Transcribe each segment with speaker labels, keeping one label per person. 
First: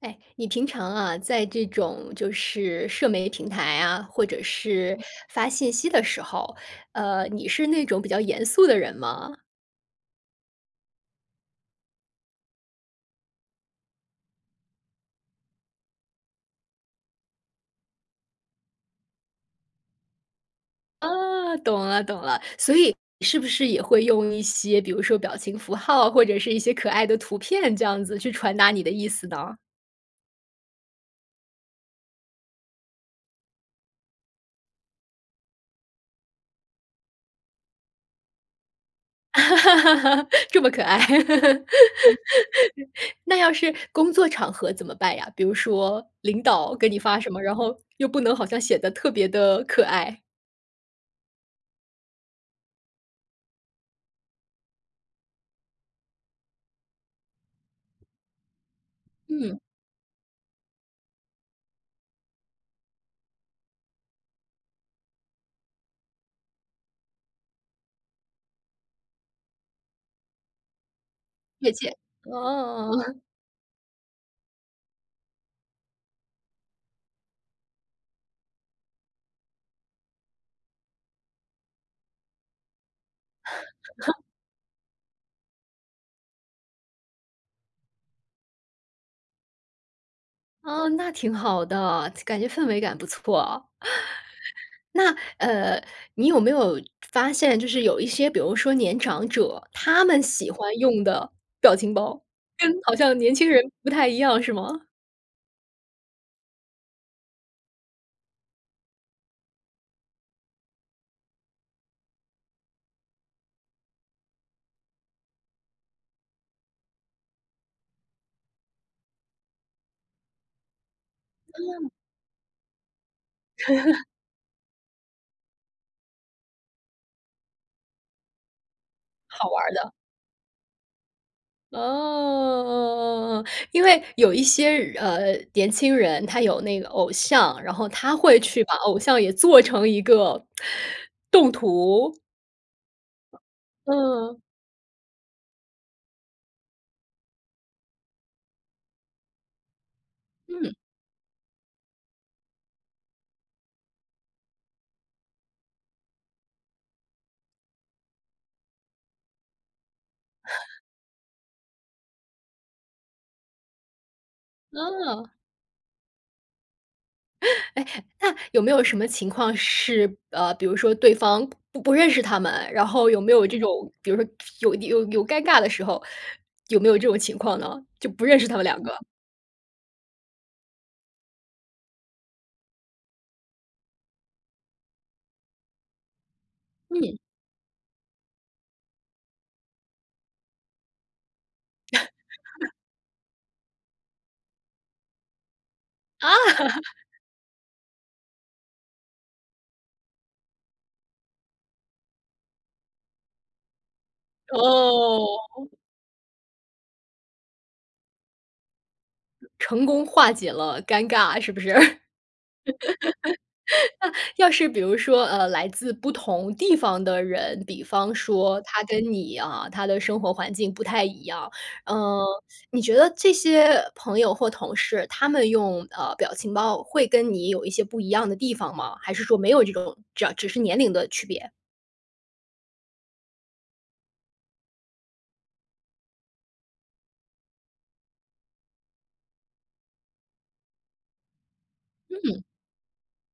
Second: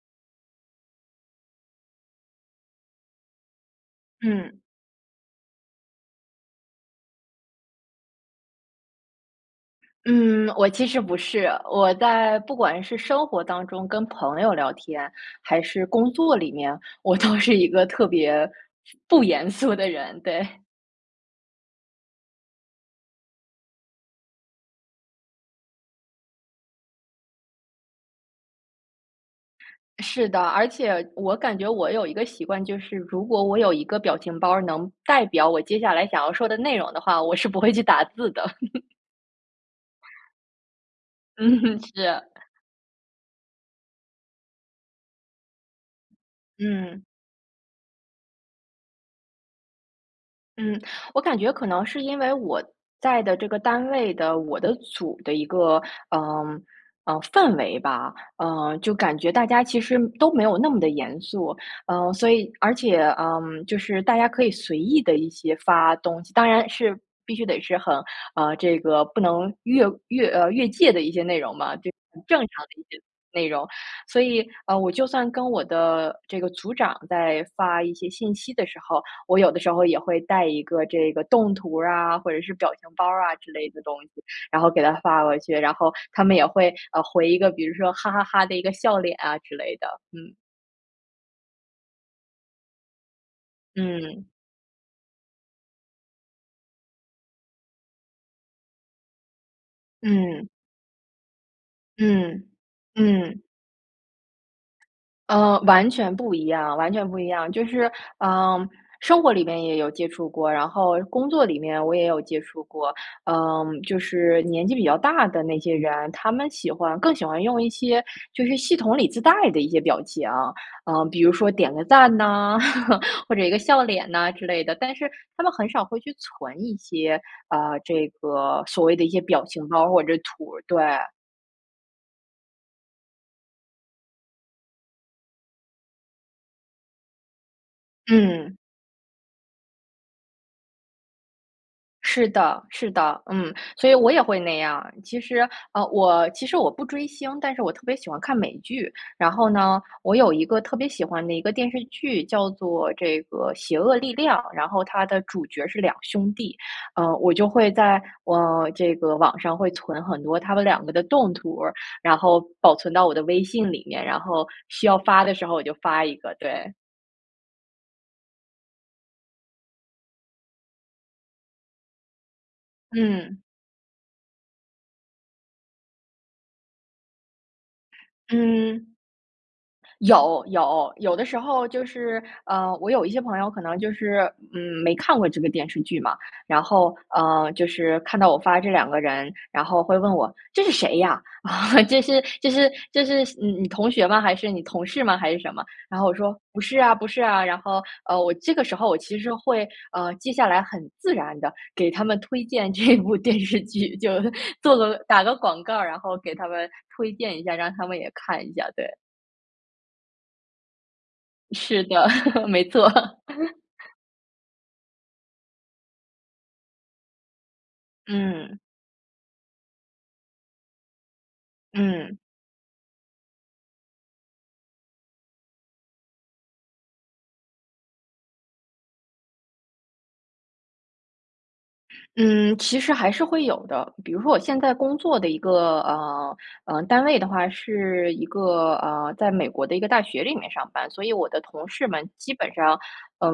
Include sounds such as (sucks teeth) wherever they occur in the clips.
Speaker 1: 哎，你平常啊，在这种就是社媒平台啊，或者
Speaker 2: 嗯。
Speaker 1: 是发信息的时候，呃，你是那种比较严肃的人吗？
Speaker 2: 嗯，我其实不是。我在不管是生活当中跟朋友聊天，还是工作里面，我都是一个特别不严肃的人，对。
Speaker 1: 啊，懂了，懂了。所以是不是也会用一些比如说表情符号，或者是一些可爱的图片这样子去传达你的意思呢？
Speaker 2: 是的，而且我感觉我有一个习惯，就是，如果我有一个表情包儿能代表我接下来想要说的内容的话，我是不会去打字的。(laughs)
Speaker 1: (laughs) 这么可爱。
Speaker 2: 嗯
Speaker 1: (laughs)
Speaker 2: 哼，是。
Speaker 1: 那要是工作场合怎么办呀？比如说领导给你
Speaker 2: 嗯。
Speaker 1: 发什么，然后，又不能好像显得特别地可爱。
Speaker 2: 嗯。我感觉可能是因为我在的这个单位的，我的组的一个，呃，呃氛围吧，嗯，就感觉大
Speaker 1: 嗯。
Speaker 2: 家其实都没有那么地严肃，呃。所以而且，嗯，就是大家可以随意地一些发东西当然是必须得是很啊，这个不能越越呃，越界的一些内容
Speaker 1: 越
Speaker 2: 嘛，就是
Speaker 1: 界。
Speaker 2: 很正常的一
Speaker 1: 哦。
Speaker 2: 些
Speaker 1: (chuckles)
Speaker 2: 内容。所以，啊，我就算跟我的这个组长在发一些信息的时候，我有的时候也会带一个这个动图啊，或者是表情包儿啊之类的东西，
Speaker 1: (chuckles)
Speaker 2: 然后给他发过去。然后他们也会，呃，回一个，比如说“哈哈哈”的一个笑脸啊之类的。嗯。
Speaker 1: 啊，那挺好的，感觉氛围感不错。
Speaker 2: 嗯。
Speaker 1: (chuckles) 那，呃，你有没有，就发现就是有一些比如说年长者，他们
Speaker 2: 嗯。
Speaker 1: 喜欢用的表情包，
Speaker 2: 嗯，
Speaker 1: 跟好像年
Speaker 2: 嗯。
Speaker 1: 轻人不太一样是吗？
Speaker 2: 呃，完全不一样，完全不一样。就是，嗯，生活里面也有接触过，然后工作里面我也有接触过，嗯，就是年纪比较大的那些人，他们喜欢更喜欢用一些就是系统里自带的一些表情。嗯，比如说点个
Speaker 1: 嗯。
Speaker 2: 赞呢，(laughs) 或者一个笑
Speaker 1: (laughs)
Speaker 2: 脸呐之类的。但是他们很少会去存一些，啊，这个所谓的一些表
Speaker 1: 好玩
Speaker 2: 情
Speaker 1: 儿
Speaker 2: 包
Speaker 1: 的。
Speaker 2: 或者图儿，对。
Speaker 1: 哦。因为有一些人呃，年轻人，他有那个偶像，然后他会
Speaker 2: 嗯。
Speaker 1: 去把偶像也做成一个，(inhales) 动图。
Speaker 2: 是的，是的，嗯。所以我也会
Speaker 1: 嗯。
Speaker 2: 那样儿。其实，呃，我其实我不追星，但是我特别喜欢看美剧。然后呢，我有一个
Speaker 1: 嗯。
Speaker 2: 特别喜欢的一个电视剧叫做这个《邪恶力量》，然后它的主角是2兄弟，呃，我就会在，呃，这个网上会存很多他们
Speaker 1: (chuckles)
Speaker 2: 2个的动图儿，然后保存到我的微信里面，然后需要发
Speaker 1: 嗯。
Speaker 2: 的时候我就发一个，对。
Speaker 1: (laughs) 哎，那有没有什么情况是，呃，比如说对方不不认识他们，然后有没
Speaker 2: 嗯。
Speaker 1: 有这种比如说有有有尴尬的时候，有没有这种情况呢？就不认识他们两
Speaker 2: 嗯。
Speaker 1: 个。
Speaker 2: 有，有。有的时候就是呃，我有一些朋友可能就是，嗯，没看过这个电视剧嘛。然后，
Speaker 1: 嗯。
Speaker 2: 呃，就是看到我发这2个人，然后会问我：“这是谁呀？(chuckles) 这是这是
Speaker 1: (chuckles)
Speaker 2: 这是嗯，你同学吗？还是你同事吗？还是什么？”然后我
Speaker 1: 啊。
Speaker 2: 说：“不是啊，不
Speaker 1: (laughs)
Speaker 2: 是啊。“然后，呃，我这个时候我其实会呃，接下来很自然的给他们推荐这部电视剧，就 (laughs) 做个打个广
Speaker 1: 哦。
Speaker 2: 告儿，然后给他们推荐一下，让他们也看一下，对。
Speaker 1: 成功化解了尴尬，是不是？(laughs) 那，
Speaker 2: 是的，(laughs) 没错。(laughs)
Speaker 1: 要是比如说，呃，来自不同地方的人，比方
Speaker 2: 嗯。
Speaker 1: 说他跟你啊，他的生活环境不太一样。
Speaker 2: 嗯。
Speaker 1: 呃，(sucks teeth) 你觉得这些朋友或同事，他们用，呃，表情包会跟你有一些不一样的地方吗？还是说没有这种只要只是年龄的区别？
Speaker 2: 嗯，其实还是会有的。比如说我现在工作的一个，呃，呃，单位的话是一个，呃，在美国的一个大学里面上班，所以我的同事们基
Speaker 1: 嗯。
Speaker 2: 本上，呃，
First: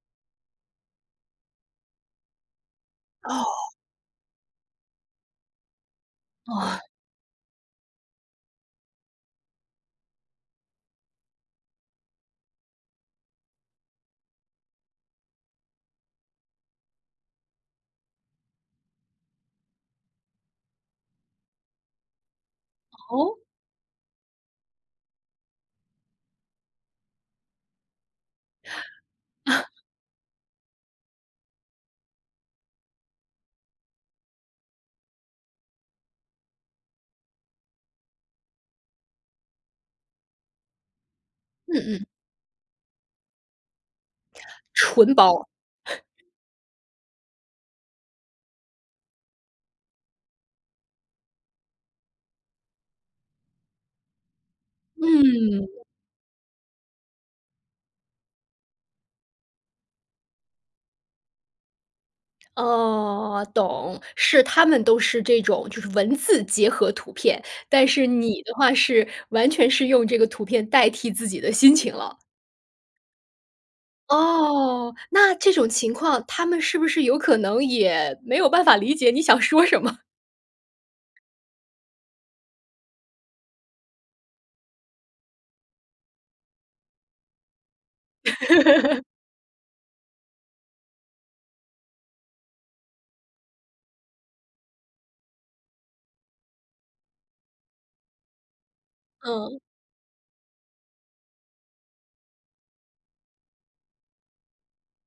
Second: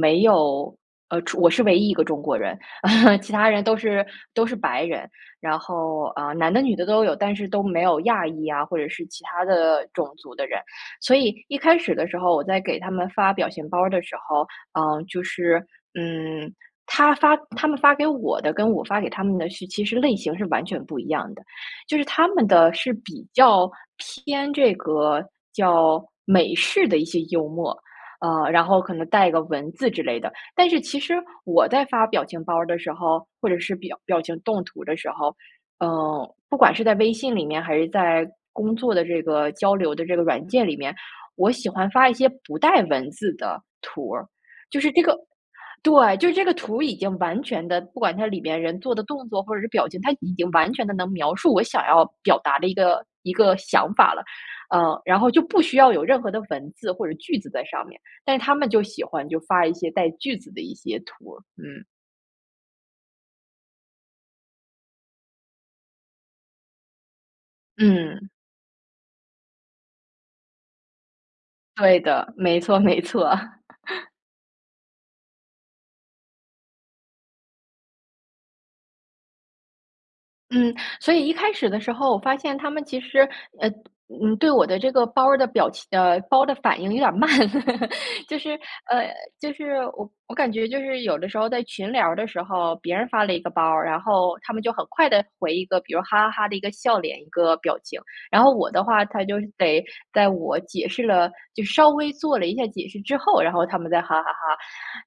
Speaker 2: 没有呃中我是唯一一个中国人，(chuckles) 其他人
Speaker 1: 哦。
Speaker 2: 都是都是白人。然后，呃，男的女
Speaker 1: 哦。
Speaker 2: 的都有，但是都没有亚裔呀，或者是其他的种族的人。所以一开始的时候，我在给他们发表情包儿的时候，呃，就是嗯，他发他们发给我的，跟我发给他们的是其实类型是完全不一样的。就是他们的是比
Speaker 1: 哦？
Speaker 2: 较偏这个叫美式的一些幽默，呃，然
Speaker 1: (inhales)
Speaker 2: 后可能带个
Speaker 1: 啊。
Speaker 2: 文字之类的。但是其实我在发表情包儿的时候，或者是表表情动图的时候，呃，不管是在微信里面还是在工作的这个交流的这个软件里面，我喜
Speaker 1: 嗯
Speaker 2: 欢
Speaker 1: 嗯。
Speaker 2: 发一些不带文字的图儿，就是这
Speaker 1: 纯
Speaker 2: 个
Speaker 1: 包。
Speaker 2: 对，
Speaker 1: (chuckles)
Speaker 2: 就这个图已经完全的不管它里面人做的动作或者是表情，它已经完全的能描述我想要表达的一个一个想法了。呃，然后就不需
Speaker 1: 嗯。
Speaker 2: 要有任何的文字或者句子在上面，但是他们就喜欢，就发一些带句子的一些图儿，嗯。
Speaker 1: 哦，懂。是他们都是这种就是文字结合图片，但是
Speaker 2: 嗯。
Speaker 1: 你的话是完全是用这个图片代替自己的心情
Speaker 2: 对
Speaker 1: 了。
Speaker 2: 的，没错没错。(laughs)
Speaker 1: 哦。那这种情况，他们是不是有可能也没有办法理解你想说什么？
Speaker 2: 嗯。所以一开始的时候我发现他们其实，呃嗯，对我的这个包儿的表情呃，包儿的反应有点儿慢。(laughs) 就是，
Speaker 1: (laughs)
Speaker 2: 呃就是我我感觉就是有的时候在群聊儿的时候，别人发了一个包儿，然后他们就很快地回一个，比如哈哈哈的一个笑脸、一个表情。然后我的话，他就
Speaker 1: 嗯。
Speaker 2: 得在我解释了就稍微做了一下解释之后，然后他们再哈哈哈。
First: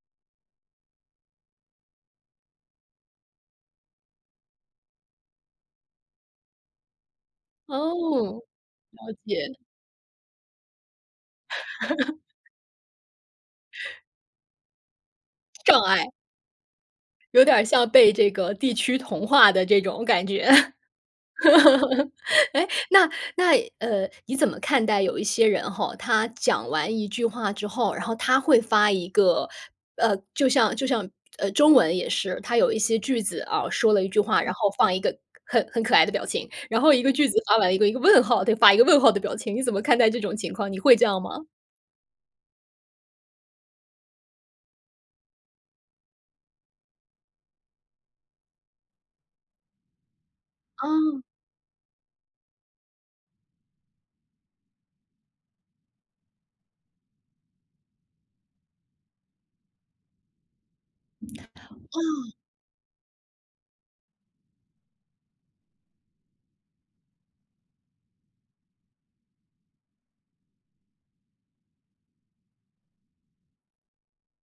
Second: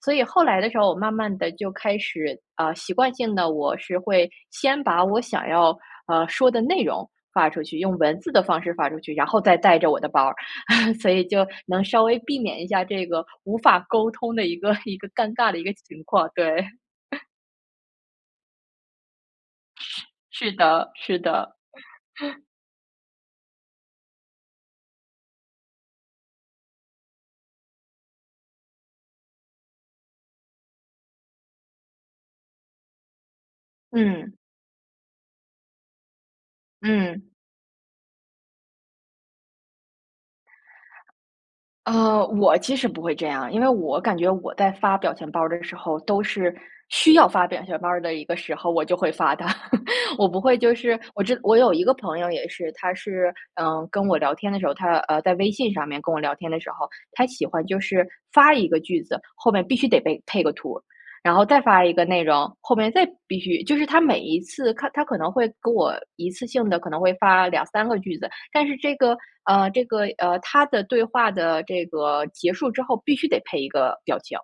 Speaker 2: 所以后来的时候我慢慢地就开始，啊，习惯性地，我是会先把我想要，呃，说的内容发出去，用文字
Speaker 1: 哦，
Speaker 2: 的方式发出
Speaker 1: 了
Speaker 2: 去，然后
Speaker 1: 解。
Speaker 2: 再带着我的包儿，(chuckles) 所以就能稍微避
Speaker 1: (laughs)
Speaker 2: 免一下这个无法沟通的一个一个尴尬的一个
Speaker 1: 障
Speaker 2: 情
Speaker 1: 碍。
Speaker 2: 况，对。(chuckles)
Speaker 1: 有点儿像被这个地区同化的这种感觉。
Speaker 2: 是是
Speaker 1: (laughs)
Speaker 2: 的，是的。(chuckles)
Speaker 1: 哎，那那呃，你怎么看待有一些人吼，他讲完一句话之后，然后他会发一个，呃就像就像，呃中文也是，他有一些句子啊，说了一句
Speaker 2: 嗯。
Speaker 1: 话，然后放一个很很可爱的表情。然后一个句
Speaker 2: 嗯。
Speaker 1: 子发完一个一个问号，得发一个问号的表情，你怎么看待这种情况，你会这样吗？
Speaker 2: 呃，我其实不会这样儿，因为我感觉我在发表情包儿的时候都是需要发表情包儿的一个时候，我就会发的。(chuckles) 我不会就是我
Speaker 1: 哦。
Speaker 2: 知我有一个朋友也是，他是，嗯，跟我聊天的时候，他呃，在微信上面跟我聊天的时候，他喜欢就是，发一个句子，后面必须得配-配个图，然后再发一个内
Speaker 1: 啊。
Speaker 2: 容，后面再必须就是他每一次看他可能会跟我一次性地可能会发2-3个句子，但是这个呃，这个，呃，他的对话的这个结束之后，必须得配一个表情。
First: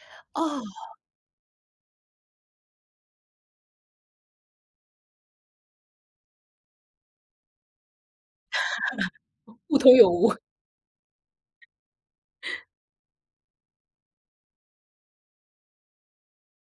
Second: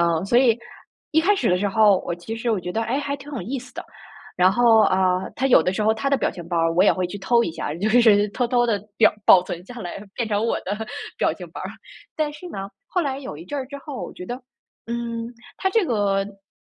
Speaker 2: 嗯，所以
Speaker 1: 哦。
Speaker 2: 一开始的时候，我其实我觉得：哎，还挺有意思的。然后，啊，他有的时候他的表情包儿我也会去偷一下，就是偷偷地保保存
Speaker 1: (laughs) 不
Speaker 2: 下
Speaker 1: 同
Speaker 2: 来，
Speaker 1: 有
Speaker 2: 变
Speaker 1: 无。
Speaker 2: 成我的表情包儿。但是
Speaker 1: (chuckles)
Speaker 2: 呢，后来有一阵儿之后，我觉得-嗯，他这个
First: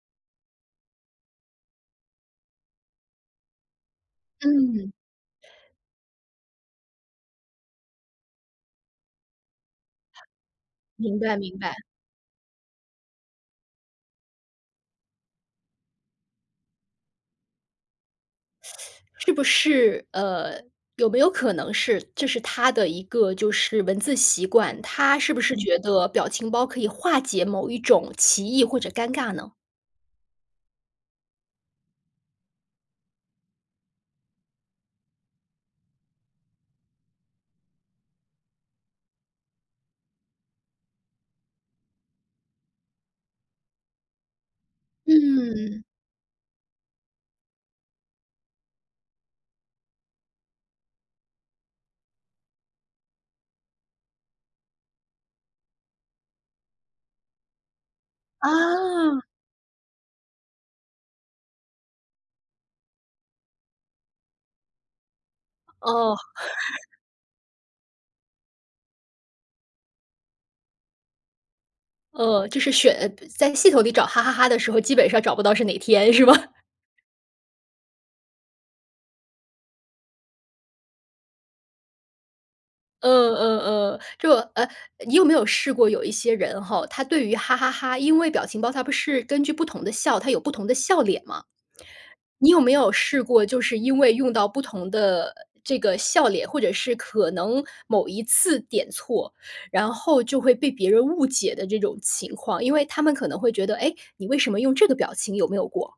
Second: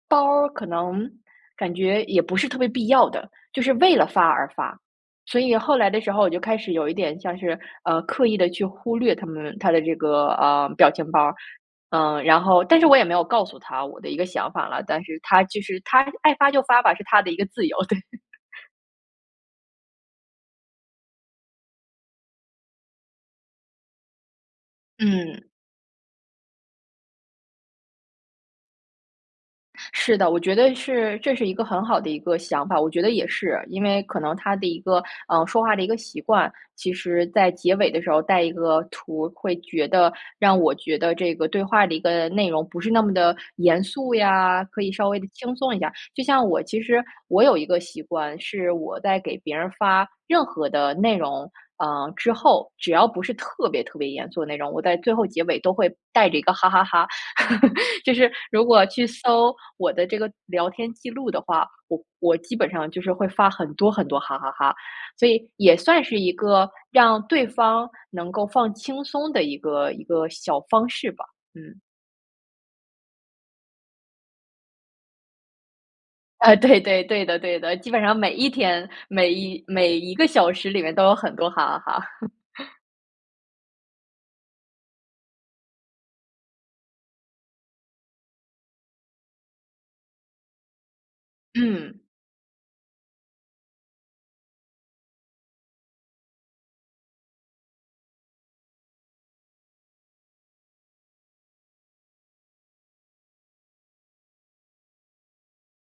Speaker 2: 包儿可能感觉也不是特别必要的，就是为了发而发。
Speaker 1: 嗯。
Speaker 2: 所以后来的时候我就开始有一点像是，呃，刻意地去忽略他们他的这个，呃，表情
Speaker 1: 明
Speaker 2: 包儿。
Speaker 1: 白，明白。
Speaker 2: 嗯，然后但是我也没有告诉他我的一个想法了，但是他就是他爱发就发吧，是他的一个自由。对。(chuckles)
Speaker 1: (sucks teeth) 是不是，呃，有没有可能是，这是他的一个就是文字习惯，他是不
Speaker 2: 嗯。
Speaker 1: 是觉得表情包可以化解某一种歧义或者尴尬呢？
Speaker 2: 是的，我觉得是这是一个很好的一个想法，我觉得也是，因为可能他的一个，呃，说话的一个习惯。其实在结尾的时候带一个图会觉得让我觉得这个对话的一个内容不是那么地严肃呀，可以稍微地轻松一
Speaker 1: 嗯。
Speaker 2: 下。就像我其实我有一个习惯是我在给别人发任何的内容，啊，之后，只要不是特别特别严肃的内容，我在最后结尾都会带着一个哈哈哈。(laughs) 就是如果去
Speaker 1: 啊。
Speaker 2: 搜我的这个聊天记录的话，我我基本上就是会发很多很多哈哈哈，所以也算
Speaker 1: 哦。
Speaker 2: 是一个
Speaker 1: (laughs)
Speaker 2: 让对方能够放轻松的一个一个小方式吧。嗯。
Speaker 1: 呃，就是选在系统里找”哈哈哈“的时候，基本上找不到是哪天，是吗？
Speaker 2: 呃，对，对，对的，对的。基本上每1天，每1每1个小时里面都有很多哈哈哈。(laughs)
Speaker 1: 呃呃呃，就呃你有没有试过有一些人吼，他对于“哈哈哈”，因为表情包它不是根据不同的笑，它有不同的笑脸吗？
Speaker 2: 嗯。
Speaker 1: 你有没有试过就是因为用到不同的这个笑脸，或者是可能某一次点错，然后就会被别人误解的这种情况？因为他们可能会觉得-哎？你为什么用这个表情？有没有过？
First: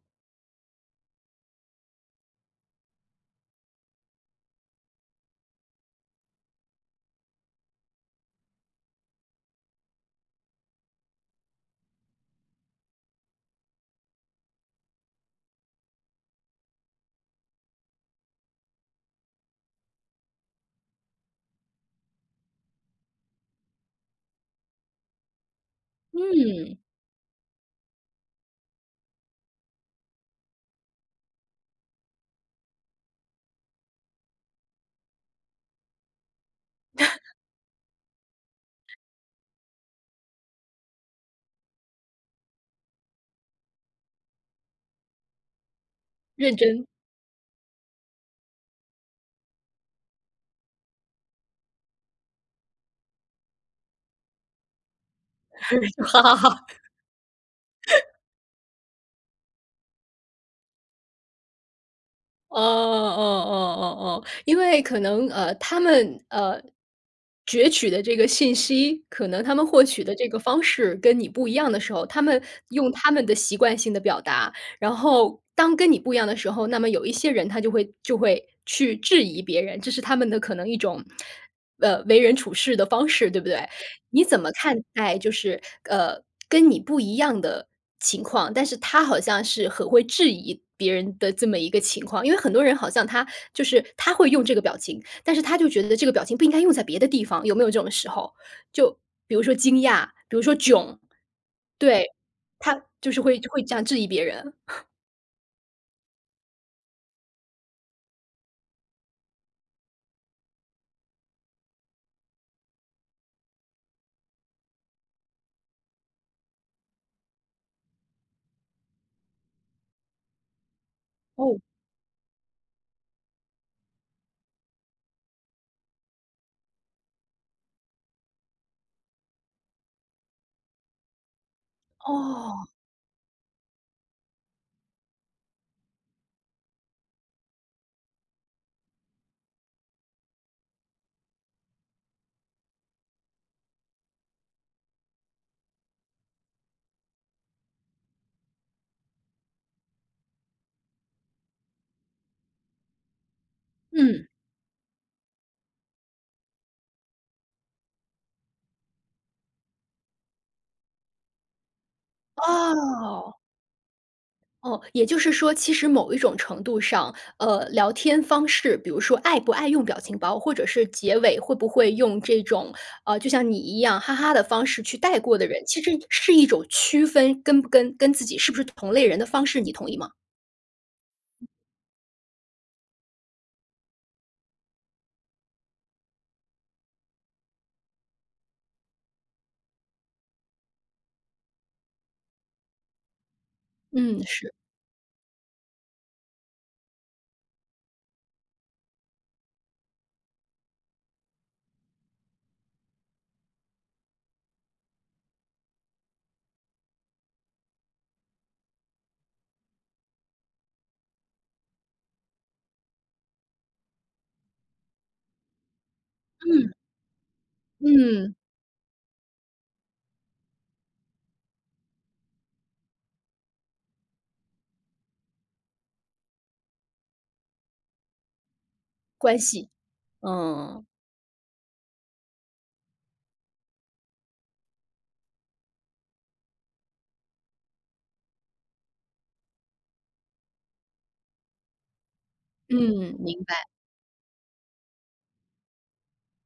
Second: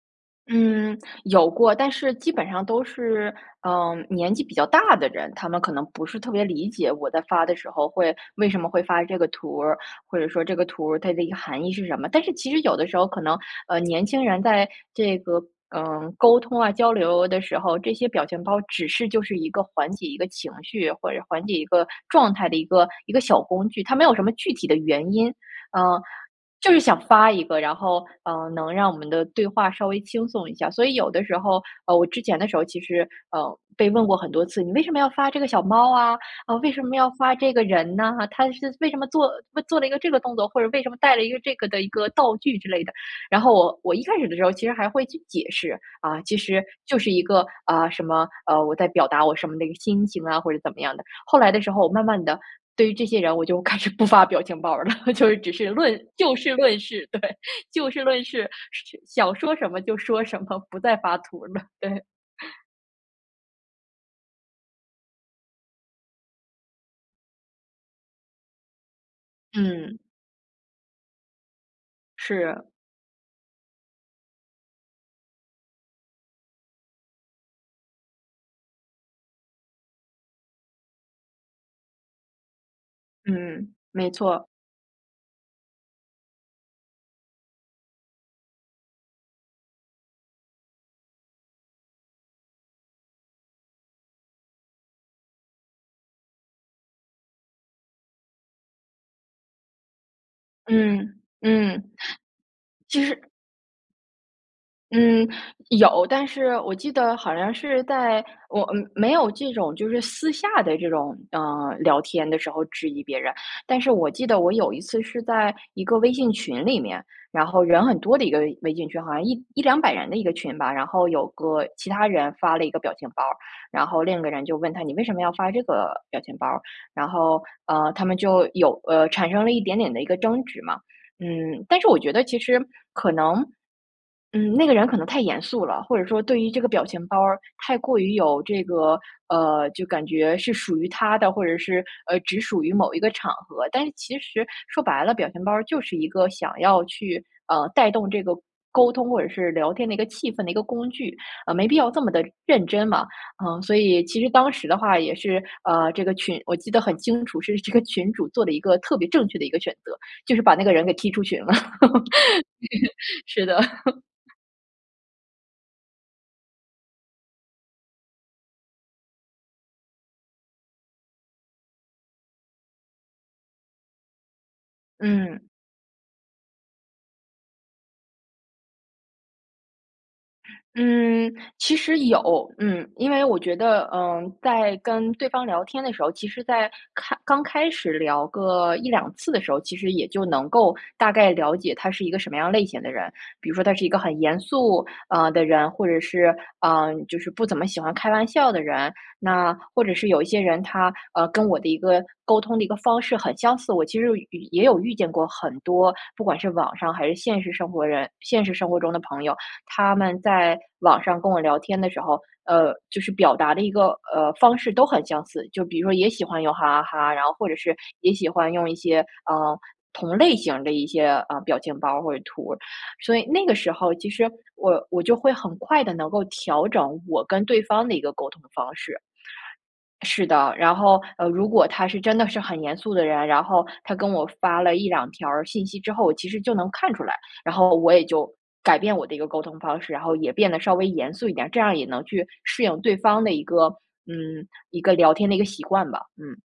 Speaker 2: 嗯，有过。但是基本上都是，嗯，年纪比较大的人，他们可能不是特别理解我在发的时候会为什么会发这个图儿，或者说这个图儿，它的一个含义是什么。但是其实有的时候可能，呃年轻人在这个，呃沟通啊、交流的时候，这些表情包只是就是一个缓解一个情绪，或者缓解一个状态的一个一个小工具，它没有什么具体的原因。啊，
Speaker 1: 嗯。
Speaker 2: 就是想发一个，然后，呃，能让我们的对话稍微轻松一下。所以有的时候，呃我之前的时候，其实，呃，被问过很多次：“你为什么要发这个小猫啊？啊，为什么要
Speaker 1: (chuckles)
Speaker 2: 发这个人呢哈？它是为什么做做了一个这个动作？或者为什么带了一个这个的一个道具？”之类的。然后我我一开始的时候其实还会去解释-啊其
Speaker 1: 认
Speaker 2: 实，
Speaker 1: 真。
Speaker 2: 就是一个，啊什么呃我在表达我什么的一个心情啊，或者怎么样的。后来的时候，我慢慢的，对于这些人，我就开始不发表表情包儿了，就是只是论
Speaker 1: (laughs) 哈哈
Speaker 2: 就事
Speaker 1: 哈。
Speaker 2: 论事，对，就事
Speaker 1: (chuckles)
Speaker 2: 论事，是想说什么就说什么，不再发图了，对。
Speaker 1: 哦哦
Speaker 2: (laughs)
Speaker 1: 哦哦哦，因为可能，呃他们，呃，攫取的这个信息，可能他们获
Speaker 2: 嗯。
Speaker 1: 取的这个方式跟你不一样的时候，他们
Speaker 2: 是。
Speaker 1: 用他们的习惯性的表达。然后，当跟你不一样的时候，那么有一些人他就会就会去质疑别人。这是他们的可能一种，(tsk) 呃，为人处事的方式，对不对？
Speaker 2: 嗯，没
Speaker 1: 你怎
Speaker 2: 错。
Speaker 1: 么看待就是，呃，跟你不一样的情况？但是他好像是很会质疑别人的这么一个情况因为很多人好像他就是他会用这个表情，但是他就觉得这个表情不应该用在别的地方，有没有这种时候？就，比如说惊讶，比如说“囧”。
Speaker 2: 嗯，嗯，
Speaker 1: 对，他
Speaker 2: 其
Speaker 1: 就
Speaker 2: 实
Speaker 1: 是会会这样质疑别人。(chuckles)
Speaker 2: 嗯，有。但是我记得，好像是在我嗯没有这种就是私下的这种，呃聊天的时候质疑别人。但是我记得我有一次是在一个微信群里面，然后人很多的一个微微信群，好像1100-200人的一个群吧。然后有
Speaker 1: 哦。
Speaker 2: 个其他人发了一个表情包儿，然后另一个人就问他：“你为什么要发这个表情包儿？”然后，呃，他们就有呃产生了一点点的一个争执嘛。嗯，但是我觉得其实，
Speaker 1: 哦。
Speaker 2: 可能，嗯，那个人可能太严肃了；或者说对于这个表情包儿太过于有这个呃，就感觉是属于他的，或者是，呃，只属于某一个场合。但是其实说白了，表情包儿就是一个想要去，呃，带动这个沟通或者是聊天的一个气氛的一个工具。呃没必要这么的认真嘛。啊，所以，其
Speaker 1: 嗯。
Speaker 2: 实当时的话也是，呃，这个群我记得很清楚，是这个群主做了一个特别正确的一个选择，就是把那个人给踢出群了。(laughs) (unintelligible)
Speaker 1: 哦。
Speaker 2: 是的。(laughs)
Speaker 1: 哦，也就是说其实某一种程度上，呃，聊天方式，比如说爱不爱用表情包，或者是结尾，会不会用这种，呃，就像你一样“哈哈”的方式去带过
Speaker 2: 嗯。
Speaker 1: 的人，其实也是一种区分，跟不跟跟自己是不是同类人的方式，你同意吗？
Speaker 2: 嗯，其实有。嗯。因为我觉得，嗯，在跟对方聊天的时候，其实在开刚开始聊个1-2次的时候，其实也就能够大概了解他是一个什么样类型的人。比如说他是一个很
Speaker 1: 嗯，
Speaker 2: 严
Speaker 1: 是。
Speaker 2: 肃啊的人，或者是，呃，就是不怎么喜欢开玩笑的人。那或者是有一些人他，呃，跟我的一个沟通的一个方式很相似。我其实也有与也有遇见过很多，不管是网上还是现实生活人现实生活中的朋友，他们在网上跟我聊天的时候，呃，就是表达的一个呃方式都很相似。就比如说也喜欢用
Speaker 1: 嗯。
Speaker 2: “哈哈哈”，然后或者是也喜
Speaker 1: 嗯。
Speaker 2: 欢用一些，呃，同类型儿的一些，呃表情包或者图。所以那个时候其实我我就会很快地能够调整我跟对方的一个沟通的方式。
Speaker 1: 关系，
Speaker 2: 是的，然
Speaker 1: 哦。
Speaker 2: 后，呃如果他是真的是很严肃的人，然后他跟我发了1-2条儿信息之后，其实就能看出来。然后我也就，改变我的一个沟通方式，然后也变得稍微严肃一点，这样也能去适应对
Speaker 1: 嗯，
Speaker 2: 方的
Speaker 1: 明
Speaker 2: 一
Speaker 1: 白。
Speaker 2: 个，嗯，一个聊天的一个习惯吧，嗯。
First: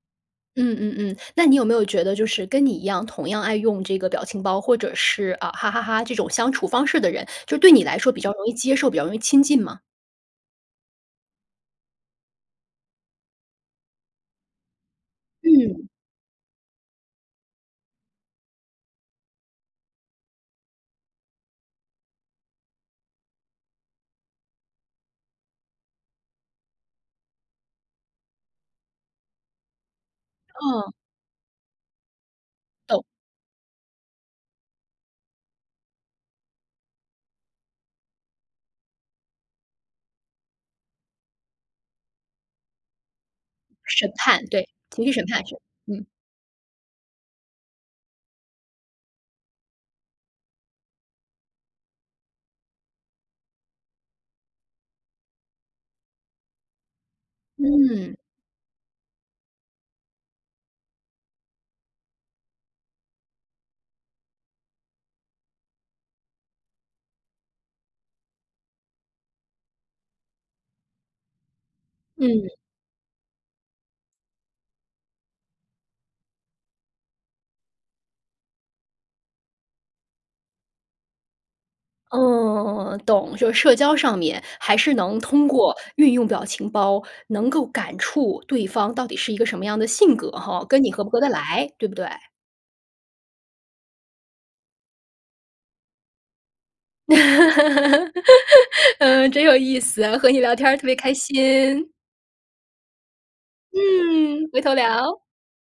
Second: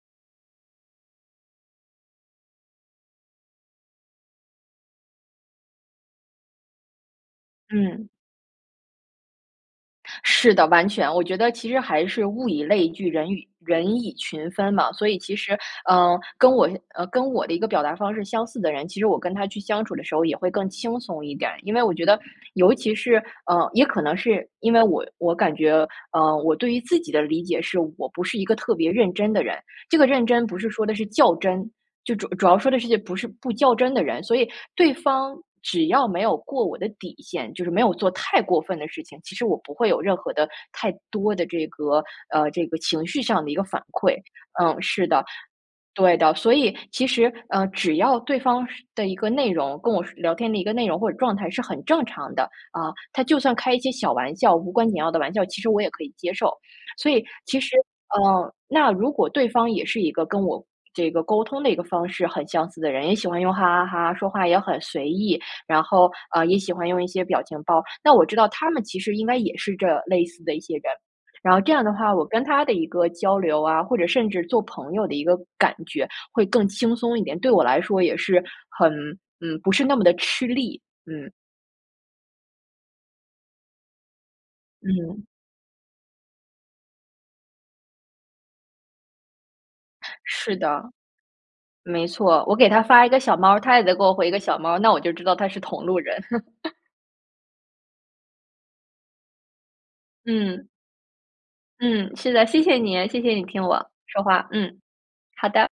Speaker 1: 嗯嗯嗯，那你有没有觉得就是跟你一样同样爱用这个表情包，或者是，啊，“哈哈哈”这种相处方式的人，就对你来
Speaker 2: 嗯。
Speaker 1: 说比较容易接受，比较容易亲近吗？
Speaker 2: 是的，完全，我觉得其实还是物以类聚，人与人以群分嘛。所以其实，
Speaker 1: 嗯。
Speaker 2: 嗯，跟我相跟我的一个表达方式相似的人，其实我跟他去相处的时候也会更轻松一点。因为我觉得，尤其是，呃，也可能是因为我我感觉，呃，我对于自己的理解是，我不是一个特别认真的人。这个认真不是说
Speaker 1: 嗯。
Speaker 2: 的是较真，就主主要说的是些，
Speaker 1: 懂。
Speaker 2: 不是不较真的人，所以对方只要没有过我的底线，就是没有做太过分的事情，其实我不会有任何的太多的这个，呃，这个情绪上的一个反
Speaker 1: 审
Speaker 2: 馈。
Speaker 1: 判，对。
Speaker 2: 嗯，
Speaker 1: 情
Speaker 2: 是
Speaker 1: 绪审
Speaker 2: 的。
Speaker 1: 判，是，嗯。
Speaker 2: 对的，所以，其实，呃，只要对方是的一个内容跟我是聊天的一个内容或者状态是很正常的，啊，他就算开一些小玩笑，无关紧要的玩笑，其实我也可以接受。所以，其实，
Speaker 1: 嗯。
Speaker 2: 呃，那如果对方也是一个跟我这个沟通的一个方式很相似的人，也喜欢用“哈哈哈”，说话也很随意，然后，呃也，喜欢用一些表情包，那我知道他们其实应该也是这类似的一些人。然后这样的话，我跟
Speaker 1: 嗯。
Speaker 2: 他的一个交流啊，或者甚至做朋友的一个感觉会更轻松一点，对我来说也是，很嗯，不是那么地吃力，嗯。
Speaker 1: 嗯。懂，就社交上面还是能
Speaker 2: 嗯。
Speaker 1: 通过运用表情包，能够感触对方到底是一个什么样的性格，
Speaker 2: 是
Speaker 1: 吼，跟
Speaker 2: 的。
Speaker 1: 你合不合得来，对不
Speaker 2: 没
Speaker 1: 对？
Speaker 2: 错，我给他发一个小猫，他也得给我回一个小猫，那我就知道他是同路人。(laughs)
Speaker 1: (laughs) 嗯，真有意思啊，和你聊天
Speaker 2: 嗯。
Speaker 1: 儿特别开心。
Speaker 2: 嗯，是的。谢谢你，谢谢你听我说话。
Speaker 1: 嗯，回头
Speaker 2: 嗯，
Speaker 1: 聊。
Speaker 2: 好的。